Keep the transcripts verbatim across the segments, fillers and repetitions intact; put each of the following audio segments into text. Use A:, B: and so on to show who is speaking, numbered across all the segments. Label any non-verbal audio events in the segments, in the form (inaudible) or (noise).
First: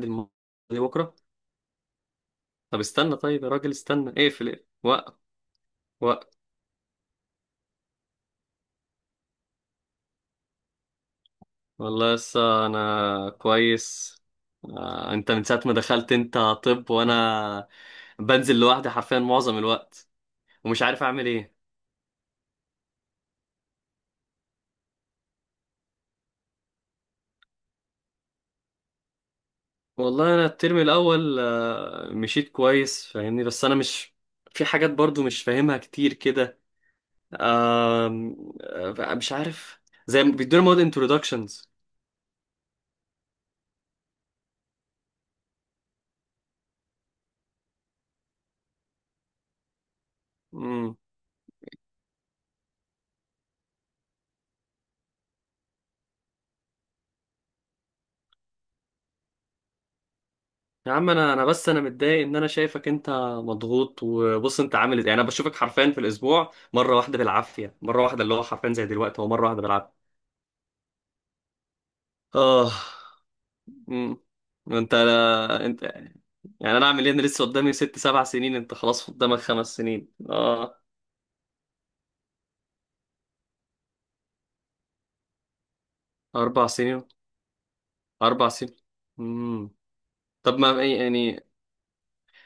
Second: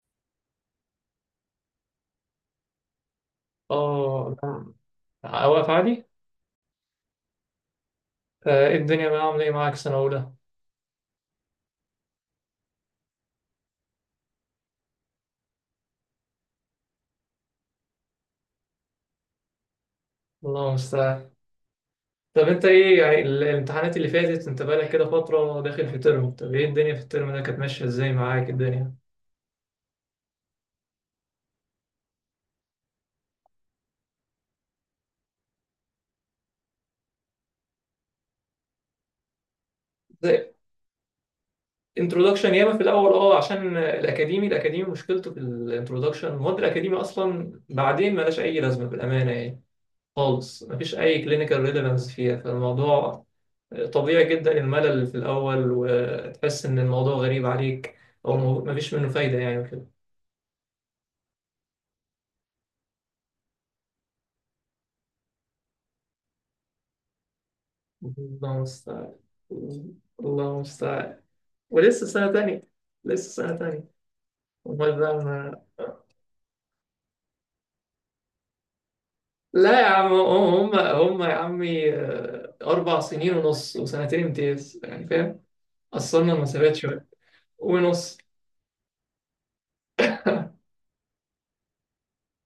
A: الماضي. بكرة. طب استنى، طيب يا راجل، استنى.
B: اه.
A: اقفل اقفل. وقف
B: لا، واقف عادي.
A: وقف.
B: آه، ايه الدنيا بقى عامله ايه معاك سنه اولى؟
A: والله لسه انا كويس. آه، انت من ساعة ما دخلت، انت طب وانا بنزل لوحدي حرفيا معظم الوقت،
B: الله
A: ومش عارف اعمل
B: المستعان.
A: ايه.
B: طب انت ايه يعني ال- الامتحانات اللي فاتت انت بقالك كده فتره داخل في ترم، طب ايه الدنيا في الترم ده كانت ماشيه ازاي معاك الدنيا؟
A: والله انا الترم الاول آه، مشيت كويس فاهمني، بس انا مش... في حاجات برضو مش فاهمها كتير كده. آم، آه، مش عارف. زي ما
B: زي
A: بيدونا مواد introductions.
B: انترودكشن ياما في الاول، اه عشان الاكاديمي الاكاديمي مشكلته في الانترودكشن، المواد الاكاديمي اصلا بعدين ملاش اي لازمه بالامانه يعني، خالص مفيش أي كلينيكال ريليفانس فيها فالموضوع. طبيعي جدا الملل في الأول وتحس إن الموضوع غريب عليك، أو مو- مفيش منه فايدة يعني وكده.
A: يا عم انا انا بس انا متضايق ان انا شايفك انت مضغوط. وبص انت عامل ازاي؟ يعني انا بشوفك حرفيا في الاسبوع مره واحده بالعافيه، مره واحده اللي هو
B: الله
A: حرفيا زي
B: المستعان.
A: دلوقتي، هو مره واحده بالعافيه.
B: الله المستعان. ولسه سنة تانية.
A: اه.
B: لسه سنة تانية.
A: امم. انت
B: أمال بقى ما.
A: انت يعني انا اعمل ايه؟ انا لسه قدامي ست سبع سنين، انت خلاص قدامك خمس
B: لا يا
A: سنين
B: عم، هم
A: اه.
B: هم يا عمي، آه، أربع سنين ونص وسنتين امتياز يعني فاهم؟ قصرنا
A: اربع
B: المسافات
A: سنين
B: شوية. ونص.
A: اربع سنين. امم.
B: (laughs)
A: طب ما إيه يعني؟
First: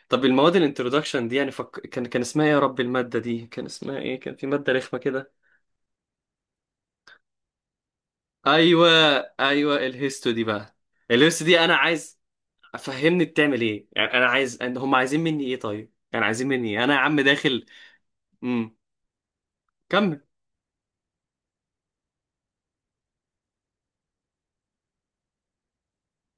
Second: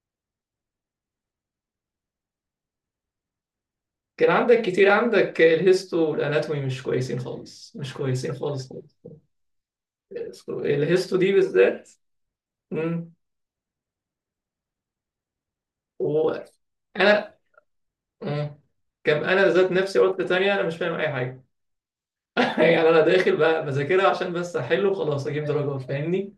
A: طب المواد الانترودكشن دي يعني فك... كان كان اسمها ايه يا رب؟ الماده دي كان اسمها ايه؟
B: كان
A: كان في
B: عندك
A: ماده
B: كتير،
A: رخمه كده.
B: عندك الهيستو والاناتومي مش كويسين خالص، مش كويسين خالص
A: ايوه.
B: خالص.
A: ايوه الهيستو دي بقى.
B: الهيستو دي
A: الهيستو دي انا
B: بالذات.
A: عايز
B: مم.
A: افهمني بتعمل ايه يعني. انا عايز أن هم عايزين مني ايه طيب، يعني
B: وانا.
A: عايزين مني ايه؟ انا يا عم داخل.
B: مم.
A: امم.
B: كم انا ذات نفسي
A: كمل.
B: عقده تانية، انا مش فاهم اي حاجه. (laughs) يعني انا داخل بقى بذاكرها عشان بس احل وخلاص اجيب درجات فاهمني.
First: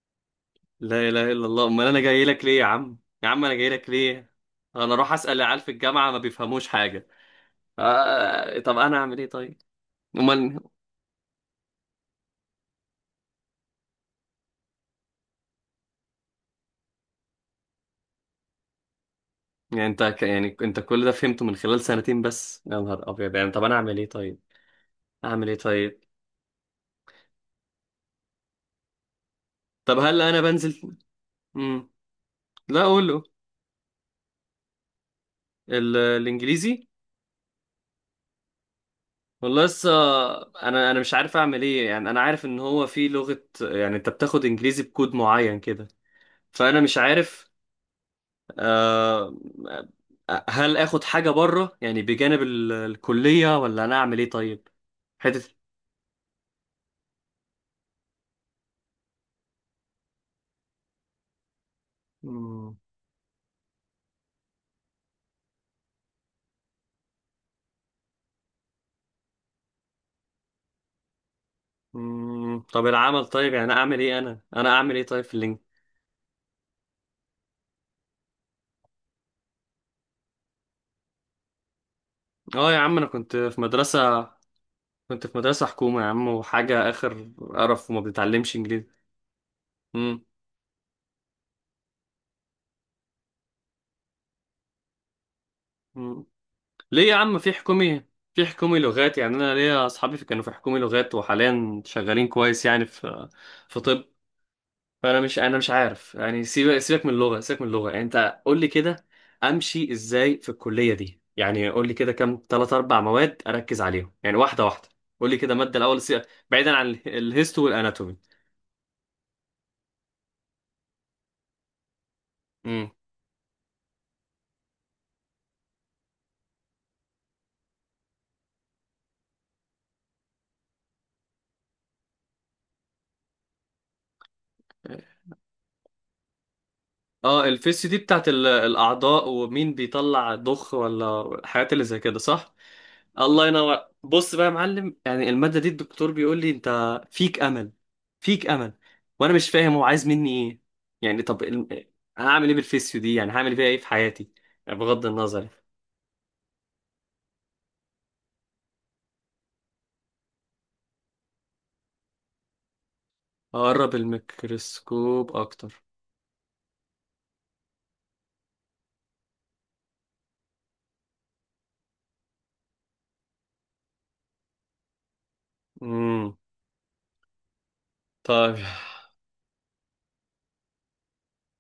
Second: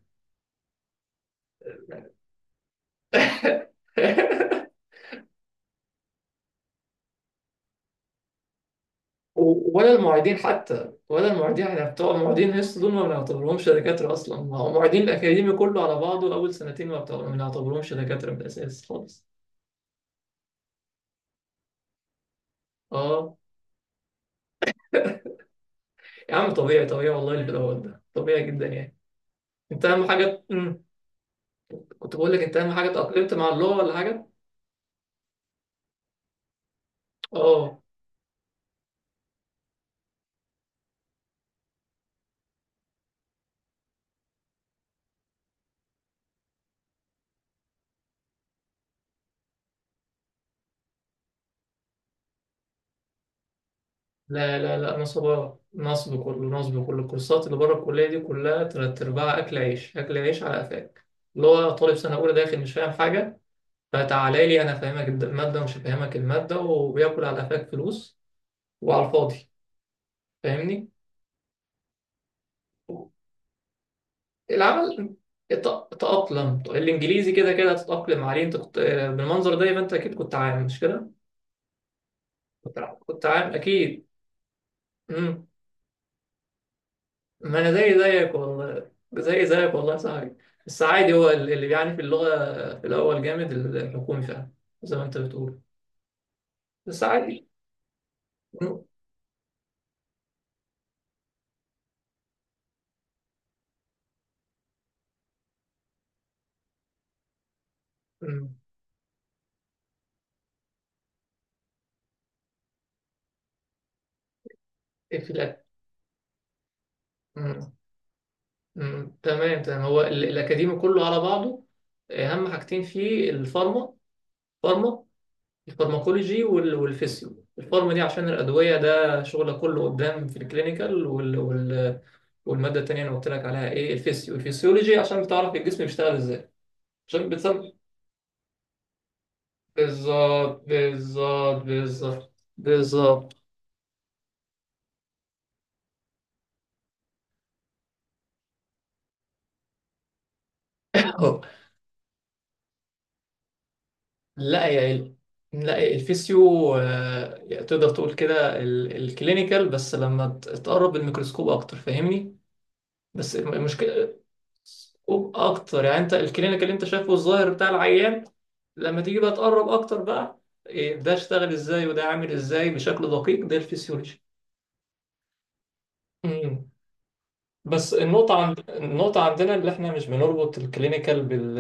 A: لا اله الا الله، امال انا جاي لك ليه يا عم؟ يا عم انا جاي لك
B: (laughs)
A: ليه؟ انا اروح اسال العيال في الجامعه، ما بيفهموش حاجه. آه... طب انا اعمل ايه طيب؟
B: و- ولا المعيدين
A: امال.
B: حتى، ولا المعيدين. احنا بتوع المعيدين هيستو دول ما بنعتبرهمش دكاتره اصلا، ما هو المعيدين الاكاديمي كله على بعضه اول سنتين، ما بتوع- ما بنعتبرهمش دكاتره من الاساس خالص.
A: يعني انت ك... يعني انت كل ده فهمته من خلال سنتين بس؟ يا نهار ابيض.
B: اه.
A: يعني طب انا اعمل ايه طيب؟ اعمل ايه طيب؟
B: يا عم طبيعي، طبيعي والله، اللي دوت ده طبيعي جدا يعني. انت
A: طب
B: اهم
A: هل انا
B: حاجه. مم.
A: بنزل؟ امم.
B: كنت بقول لك، انت اهم
A: لا
B: حاجه
A: اقول له.
B: اتاقلمت مع اللغه ولا حاجه؟
A: ال... الانجليزي.
B: اه.
A: والله لسه، انا انا مش عارف اعمل ايه. يعني انا عارف ان هو في لغة، يعني انت بتاخد انجليزي بكود معين كده، فانا مش عارف. آه. آه، هل اخد حاجة بره يعني بجانب ال- الكلية، ولا انا اعمل ايه
B: لا
A: طيب؟
B: لا لا،
A: حتة.
B: نصب، نصب كله، نصب كله الكورسات اللي بره الكليه دي، كلها تلات ارباع اكل عيش، اكل عيش على قفاك. اللي هو طالب سنه اولى داخل مش
A: مم.
B: فاهم حاجه، فتعالى لي انا فاهمك الد- الماده ومش فاهمك الماده وبياكل على قفاك فلوس، وعلى الفاضي، فاهمني.
A: مم. طب العمل طيب، يعني اعمل ايه؟ انا انا اعمل ايه
B: العمل.
A: طيب في اللينك؟
B: ات- تأقلم الإنجليزي، كده كده هتتأقلم عليه، أنت كنت بالمنظر ده يبقى أنت أكيد كنت عامل، مش كده؟
A: اه
B: كنت
A: يا
B: ع-
A: عم انا
B: كنت
A: كنت
B: عارف
A: في مدرسة.
B: اكيد.
A: كنت في
B: امم.
A: مدرسة حكومة يا عم، وحاجة اخر
B: ما انا
A: قرف،
B: زي
A: وما
B: زيك
A: بتتعلمش انجليزي.
B: والله، زي زيك والله يا
A: مم.
B: صاحبي. بس عادي، هو ال- اللي بيعاني في اللغه في الاول جامد، الحكومي فعلا زي ما انت بتقول،
A: مم.
B: بس
A: ليه يا عم؟
B: عادي.
A: في حكومي، في حكومي
B: مم.
A: لغات. يعني انا ليا اصحابي في- كانوا في حكومي لغات، وحاليا شغالين كويس. يعني في في طب. فانا مش انا مش عارف. يعني سيبك سيبك من اللغه، سيبك من اللغه. يعني انت
B: مم.
A: قول لي كده، امشي ازاي في الكليه دي؟ يعني قول لي كده كام ثلاث اربع مواد اركز عليهم يعني. واحده واحده.
B: إيه
A: قول
B: في
A: لي كده
B: الأك...
A: ماده الاول، سي- بعيدا عن ال- الهيستو
B: مم.
A: والاناتومي.
B: مم. تمام تمام، هو ال- الاكاديمي كله على بعضه اهم حاجتين
A: امم.
B: فيه الفارما. فارما، الفارماكولوجي وال- والفيسيو. الفارم دي عشان الأدوية، ده شغل كله قدام في الكلينيكال وال... وال... والمادة التانية أنا قلت لك عليها إيه؟ الفيسيو، الفيسيولوجي عشان بتعرف الجسم بيشتغل إزاي، عشان
A: اه
B: بتسمي.
A: الفيس دي بتاعت ال- الاعضاء، ومين بيطلع
B: بالظبط
A: ضخ ولا
B: بالظبط
A: الحاجات اللي زي كده،
B: بالظبط
A: صح؟
B: بالظبط.
A: الله ينور. بص بقى يا معلم، يعني المادة دي الدكتور بيقول لي انت فيك امل، فيك امل، وانا مش فاهم هو عايز مني ايه. يعني
B: أهو.
A: طب الم... هعمل ايه بالفيسيو دي؟ يعني هعمل بيها ايه في حياتي؟
B: لا
A: يعني
B: يا
A: بغض
B: ال...
A: النظر.
B: لا يا الفيسيو، آه، تقدر تقول كده ال... الكلينيكال، بس لما ت- تقرب الميكروسكوب أكتر فاهمني. بس
A: اقرب
B: المشكلة.
A: الميكروسكوب اكتر.
B: وأكتر يعني، أنت الكلينيك اللي أنت شايفه الظاهر بتاع العيان، لما تيجي بقى تقرب أكتر بقى إيه، ده اشتغل إزاي وده عامل إزاي بشكل دقيق، ده الفسيولوجي.
A: امم.
B: مم. بس النقطة
A: طيب.
B: عند، النقطة عندنا اللي احنا مش بنربط الكلينيكال بال،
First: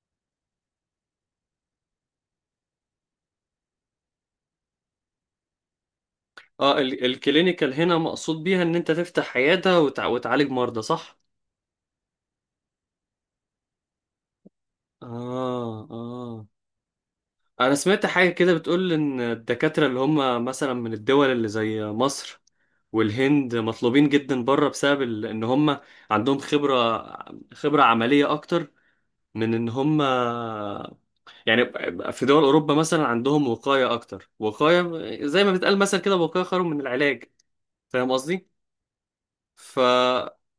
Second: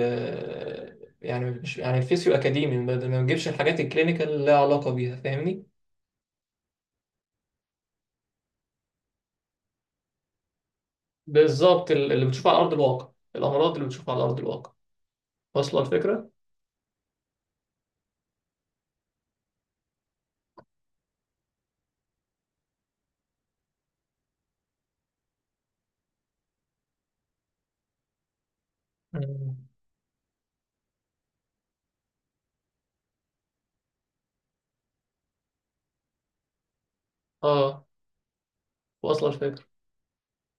B: يعني مش، يعني الفيسيو أكاديمي ما ما بنجيبش الحاجات الكلينيكال اللي لها علاقة بيها، فاهمني؟
A: اه، ال... الكلينيكال هنا مقصود بيها ان انت تفتح عيادة وتع... وتعالج مرضى، صح؟
B: بالظبط، ال- اللي بتشوفه على أرض الواقع، الأمراض اللي بتشوفها على أرض الواقع. واصلة
A: اه،
B: الفكرة؟
A: اه. انا سمعت حاجة كده بتقول ان الدكاترة اللي هم مثلا من الدول اللي زي مصر والهند مطلوبين جدا بره، بسبب ال- ان هم عندهم خبرة، خبرة عملية اكتر من
B: مم.
A: ان هم يعني في دول اوروبا مثلا عندهم وقاية اكتر. وقاية زي ما بتقال مثلا كده، وقاية خير من العلاج.
B: اه.
A: فاهم قصدي؟
B: واصلة الفكرة.
A: فهل،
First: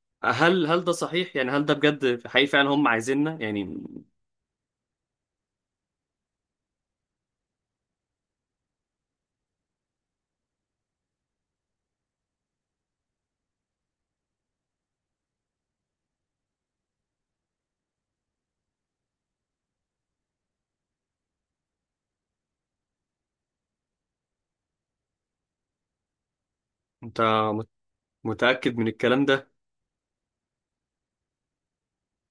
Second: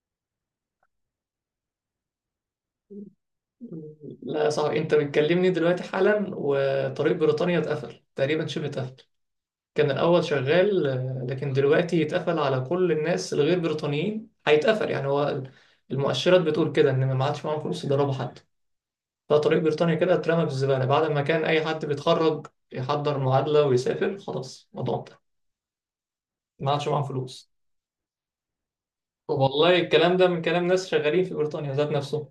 A: هل ده صحيح؟ يعني هل ده بجد حقيقي فعلا هم عايزيننا يعني؟
B: لا يا صاحبي، انت بتكلمني دلوقتي حالا وطريق بريطانيا اتقفل تقريبا، شبه اتقفل. كان الاول شغال، آه، لكن دلوقتي اتقفل على كل الناس الغير بريطانيين، هيتقفل يعني. هو المؤشرات بتقول كده ان ما عادش معاهم فلوس يضربوا حد، فطريق بريطانيا كده اترمى في الزباله، بعد ما كان اي حد بيتخرج يحضر معادله ويسافر، خلاص الموضوع انتهى، ما عادش معاهم
A: انت
B: فلوس.
A: متأكد من الكلام ده؟
B: والله الكلام ده من كلام ناس شغالين في بريطانيا ذات نفسهم،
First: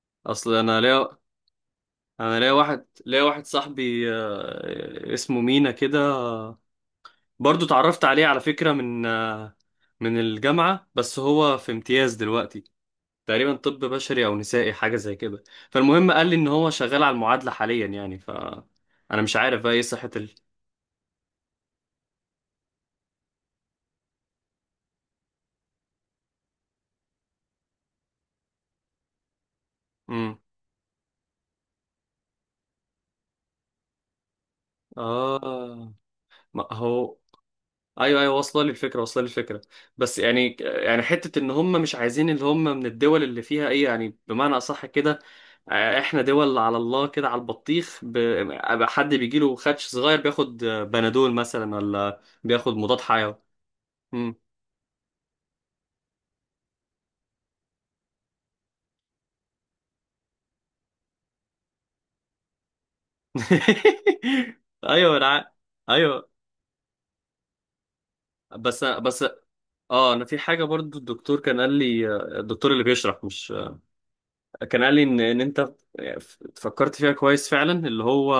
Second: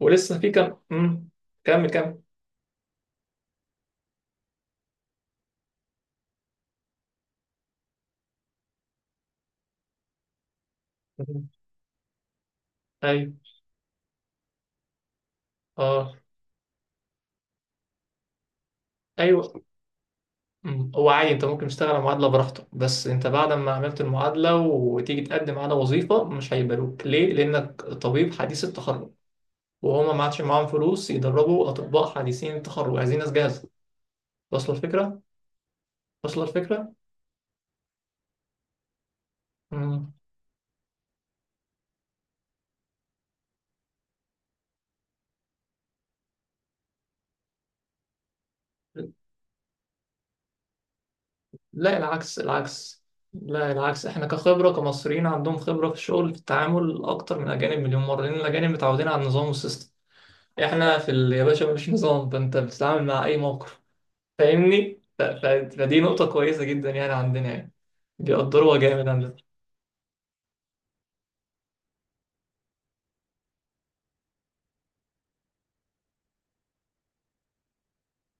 B: ولسه في
A: اصل
B: كم.
A: انا ليا،
B: مم. كمل كمل.
A: انا ليا واحد ليا واحد صاحبي آه، اسمه مينا كده، برضو اتعرفت عليه على فكرة من آه، من الجامعة، بس
B: مم.
A: هو في امتياز دلوقتي
B: ايوه.
A: تقريبا، طب بشري او نسائي حاجة زي كده. فالمهم
B: اه.
A: قال لي ان هو شغال على المعادلة حاليا، يعني ف، انا مش عارف
B: ايوه.
A: بقى ايه صحة ال.
B: مم. هو عادي، انت ممكن تشتغل على معادلة براحتك، بس انت بعد ما عملت المعادلة وتيجي تقدم على وظيفة مش هيقبلوك، ليه؟ لأنك طبيب حديث التخرج، وهما ما
A: امم.
B: عادش معاهم فلوس يدربوا أطباء حديثين التخرج، عايزين ناس جاهزة. واصلة الفكرة؟
A: اه.
B: واصلة
A: ما
B: الفكرة؟
A: هو، ايوه ايوه، واصله لي الفكره، واصله لي الفكره.
B: مم.
A: بس يعني، يعني حته ان هم مش عايزين اللي هم من الدول اللي فيها ايه، يعني بمعنى اصح كده؟ آه، احنا دول على الله كده، على البطيخ. ب- أبقى حد بيجي له خدش صغير بياخد آه، بنادول مثلا،
B: لا،
A: ولا
B: العكس
A: بياخد مضاد
B: العكس.
A: حيوي.
B: لا، العكس. احنا
A: مم.
B: كخبرة كمصريين عندهم خبرة في الشغل في التعامل أكتر من الأجانب مليون مرة، لأن الأجانب متعودين على النظام والسيستم، احنا في ال- يا باشا مفيش نظام، فانت بتتعامل مع أي موقف
A: (laughs)
B: فاهمني.
A: ايوه
B: ف-
A: انا
B: ف-
A: عا-
B: فدي نقطة
A: ايوه
B: كويسة جدا يعني، عندنا يعني بيقدروها
A: بس
B: جامد
A: بس.
B: عندنا.
A: اه انا في حاجه برضو الدكتور كان قال لي، آه، الدكتور اللي بيشرح مش، كان قال لي ان ان انت فكرت فيها كويس فعلا، اللي هو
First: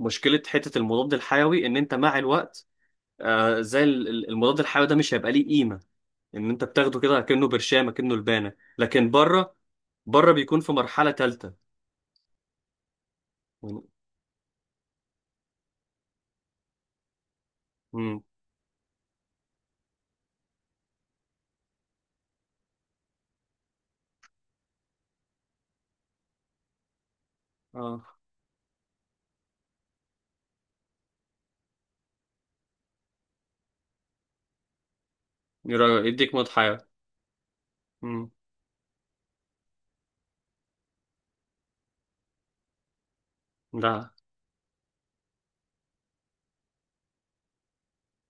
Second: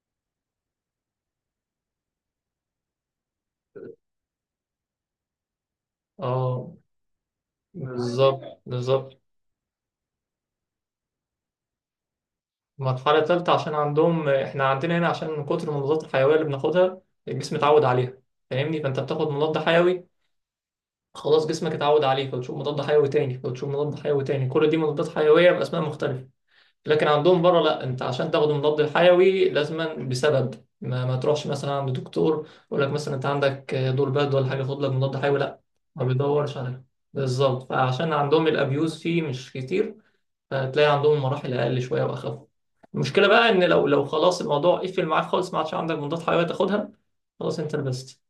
A: مشكلة حتة المضاد الحيوي إن أنت مع الوقت، آه زي ال- ال- المضاد الحيوي ده مش هيبقى ليه قيمة، إن أنت
B: اه،
A: بتاخده كده كأنه برشامة كأنه لبانة.
B: بالظبط
A: لكن
B: بالظبط.
A: بره، بره بيكون في مرحلة تالتة.
B: المرحلة التالتة، عشان عندهم، احنا عندنا هنا عشان من كتر المضادات الحيوية اللي بناخدها الجسم اتعود عليها
A: امم.
B: فاهمني، فانت بتاخد مضاد حيوي خلاص جسمك اتعود عليه، فتشوف مضاد حيوي تاني، فتشوف مضاد حيوي تاني، كل دي مضادات حيوية بأسماء مختلفة. لكن عندهم بره لا، انت
A: اه،
B: عشان تاخد مضاد الحيوي لازما بسبب، ما, ما تروحش مثلا عند دكتور يقول لك مثلا انت عندك دور برد ولا حاجه خد لك مضاد حيوي، لا، ما
A: يرا- يديك مضاد
B: بيدورش
A: حيوي.
B: عليها. بالظبط، فعشان
A: امم.
B: عندهم الابيوز فيه مش كتير، فتلاقي عندهم مراحل اقل شويه واخف. المشكله بقى ان لو،
A: ده.
B: لو خلاص الموضوع قفل معاك خالص ما عادش عندك مضاد حيوي تاخدها، خلاص انت لبست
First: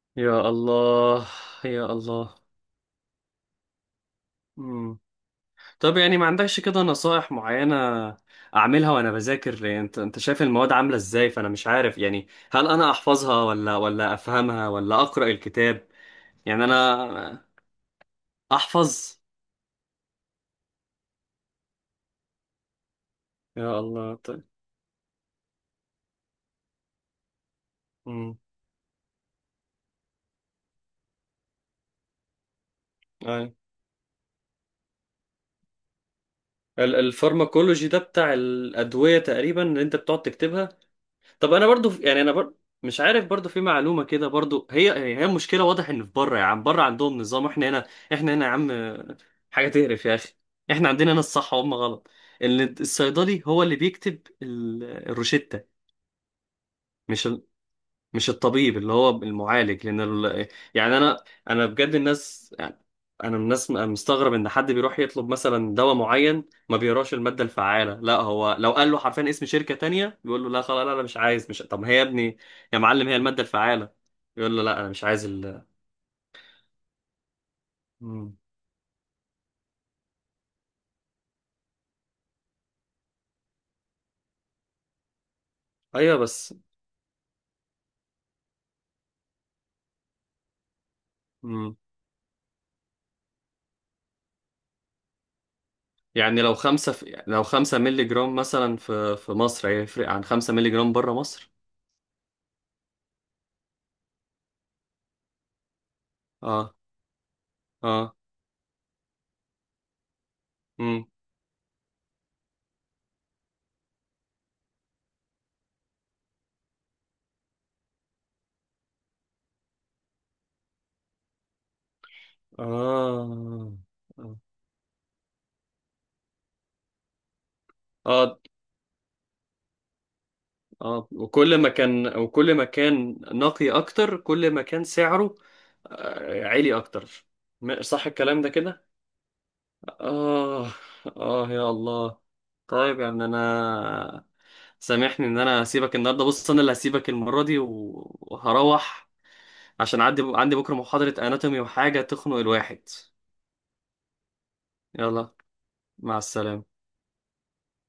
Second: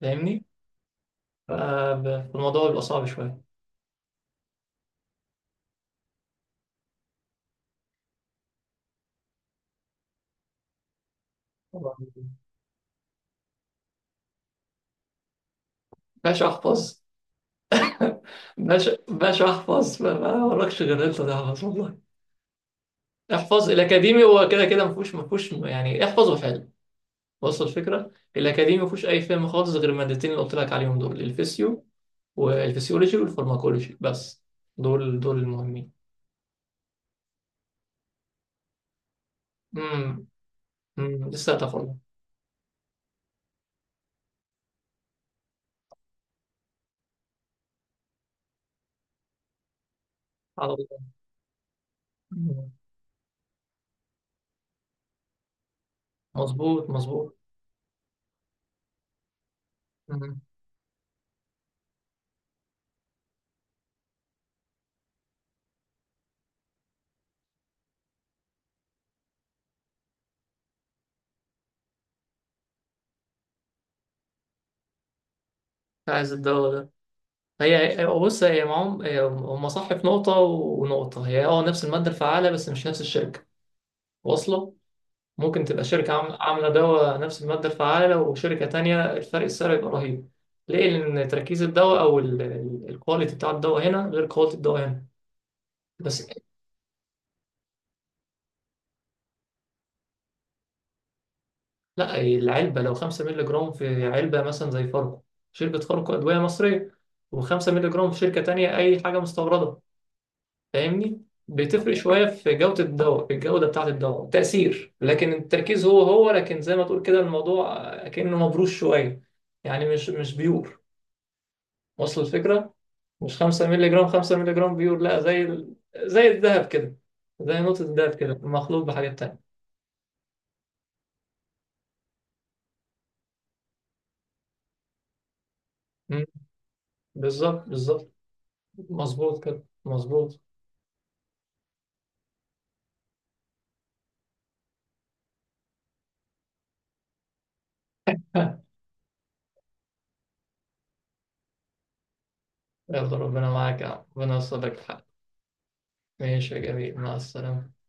B: فاهمني،
A: يا الله. يا الله.
B: فالموضوع بيبقى صعب شويه.
A: امم. طب يعني ما عندكش كده نصائح معينة أعملها وأنا بذاكر؟ يعني أنت، أنت شايف المواد عاملة إزاي، فأنا مش
B: طبعاً.
A: عارف يعني هل أنا أحفظها ولا ولا أفهمها ولا أقرأ الكتاب؟
B: باشا
A: يعني
B: احفظ.
A: انا.
B: (laughs) باشا،
A: احفظ.
B: باشا احفظ، ما ما وراكش غير انت تحفظ والله. احفظ،
A: يا الله
B: الاكاديمي
A: طيب.
B: هو كده كده، ما فيهوش، ما فيهوش يعني، احفظه حلو. وصل الفكره،
A: امم.
B: الاكاديمي ما فيهوش اي فهم خالص غير المادتين اللي قلت لك عليهم دول، الفيسيو والفسيولوجي
A: اي.
B: والفارماكولوجي بس، دول دول المهمين.
A: الفارماكولوجي ده بتاع الادويه تقريبا اللي انت بتقعد
B: امم،
A: تكتبها؟
B: امم،
A: طب
B: لسه
A: انا برضو،
B: هتاخدها.
A: يعني انا برضو مش عارف، برضو في معلومه كده، برضو هي هي مشكله واضح ان في بره يا عم. بره عندهم نظام، احنا هنا، احنا هنا يا عم حاجه تقرف يا اخي.
B: على
A: احنا
B: الله.
A: عندنا هنا الصح وهم غلط.
B: مم.
A: ال- الصيدلي هو اللي بيكتب ال- الروشتة،
B: مظبوط
A: مش،
B: مظبوط.
A: مش الطبيب اللي هو المعالج، لان
B: امم.
A: ال... يعني انا انا بجد الناس يعني. انا من الناس م- مستغرب ان حد بيروح يطلب مثلا دواء معين، ما بيقراش الماده الفعاله، لا هو لو قال له حرفيا اسم شركه تانية بيقول له لا خلاص، لا انا مش عايز، مش. طب ما هي يا ابني يا معلم هي الماده الفعاله. يقول له لا انا مش عايز ال.
B: عايز الدواء ده. هي هي-
A: مم.
B: بص، هي معاهم، هي- هم صح في نقطه، ونقطه هي اه نفس الماده الفعاله بس مش نفس الشركه. واصله. ممكن تبقى شركة
A: ايوه
B: عام-
A: بس.
B: عاملة دواء نفس المادة الفعالة وشركة تانية، الفرق السعر يبقى رهيب. ليه؟ لأن تركيز
A: مم.
B: الدواء أو الكواليتي بتاع الدواء هنا غير كواليتي الدواء هنا بس.
A: يعني لو خمسة في... لو خمسة مللي جرام مثلا في، في مصر، هيفرق عن خمسة مللي جرام بره مصر؟
B: لا، العلبة لو خمسة مللي جرام في علبة مثلا زي فاركو، شركة فاركو أدوية
A: اه.
B: مصرية، و5 مللي جرام
A: اه.
B: في شركة تانية أي حاجة مستوردة،
A: امم.
B: فاهمني؟ بتفرق شوية في جودة الدواء، في الجودة بتاعة الدواء تأثير، لكن التركيز هو هو، لكن زي ما تقول كده الموضوع كأنه مبروش شوية، يعني مش، مش بيور. وصل الفكرة، مش خمسة
A: اه.
B: مللي جرام، خمسة مللي جرام بيور لا، زي ال... زي الذهب كده، زي نقطة الذهب كده
A: آه.
B: مخلوط بحاجات تانية.
A: اه، وكل ما كان، وكل ما كان نقي اكتر، كل ما كان سعره
B: مم.
A: آه، عالي اكتر.
B: بالظبط
A: م- صح
B: بالظبط.
A: الكلام ده كده؟
B: مظبوط كده مظبوط.
A: اه. اه. يا الله. طيب يا ابني انا، سامحني ان انا هسيبك النهارده. بص انا اللي هسيبك المره دي، و-
B: (laughs) ها.
A: وهروح عشان عندي عندي بكره محاضره اناتومي، وحاجه تخنق الواحد.
B: يلا ربنا معاك يا عم، ربنا يوصل لك الحق.
A: يلا، مع
B: ماشي يا
A: السلامه.
B: جميل، مع السلامة.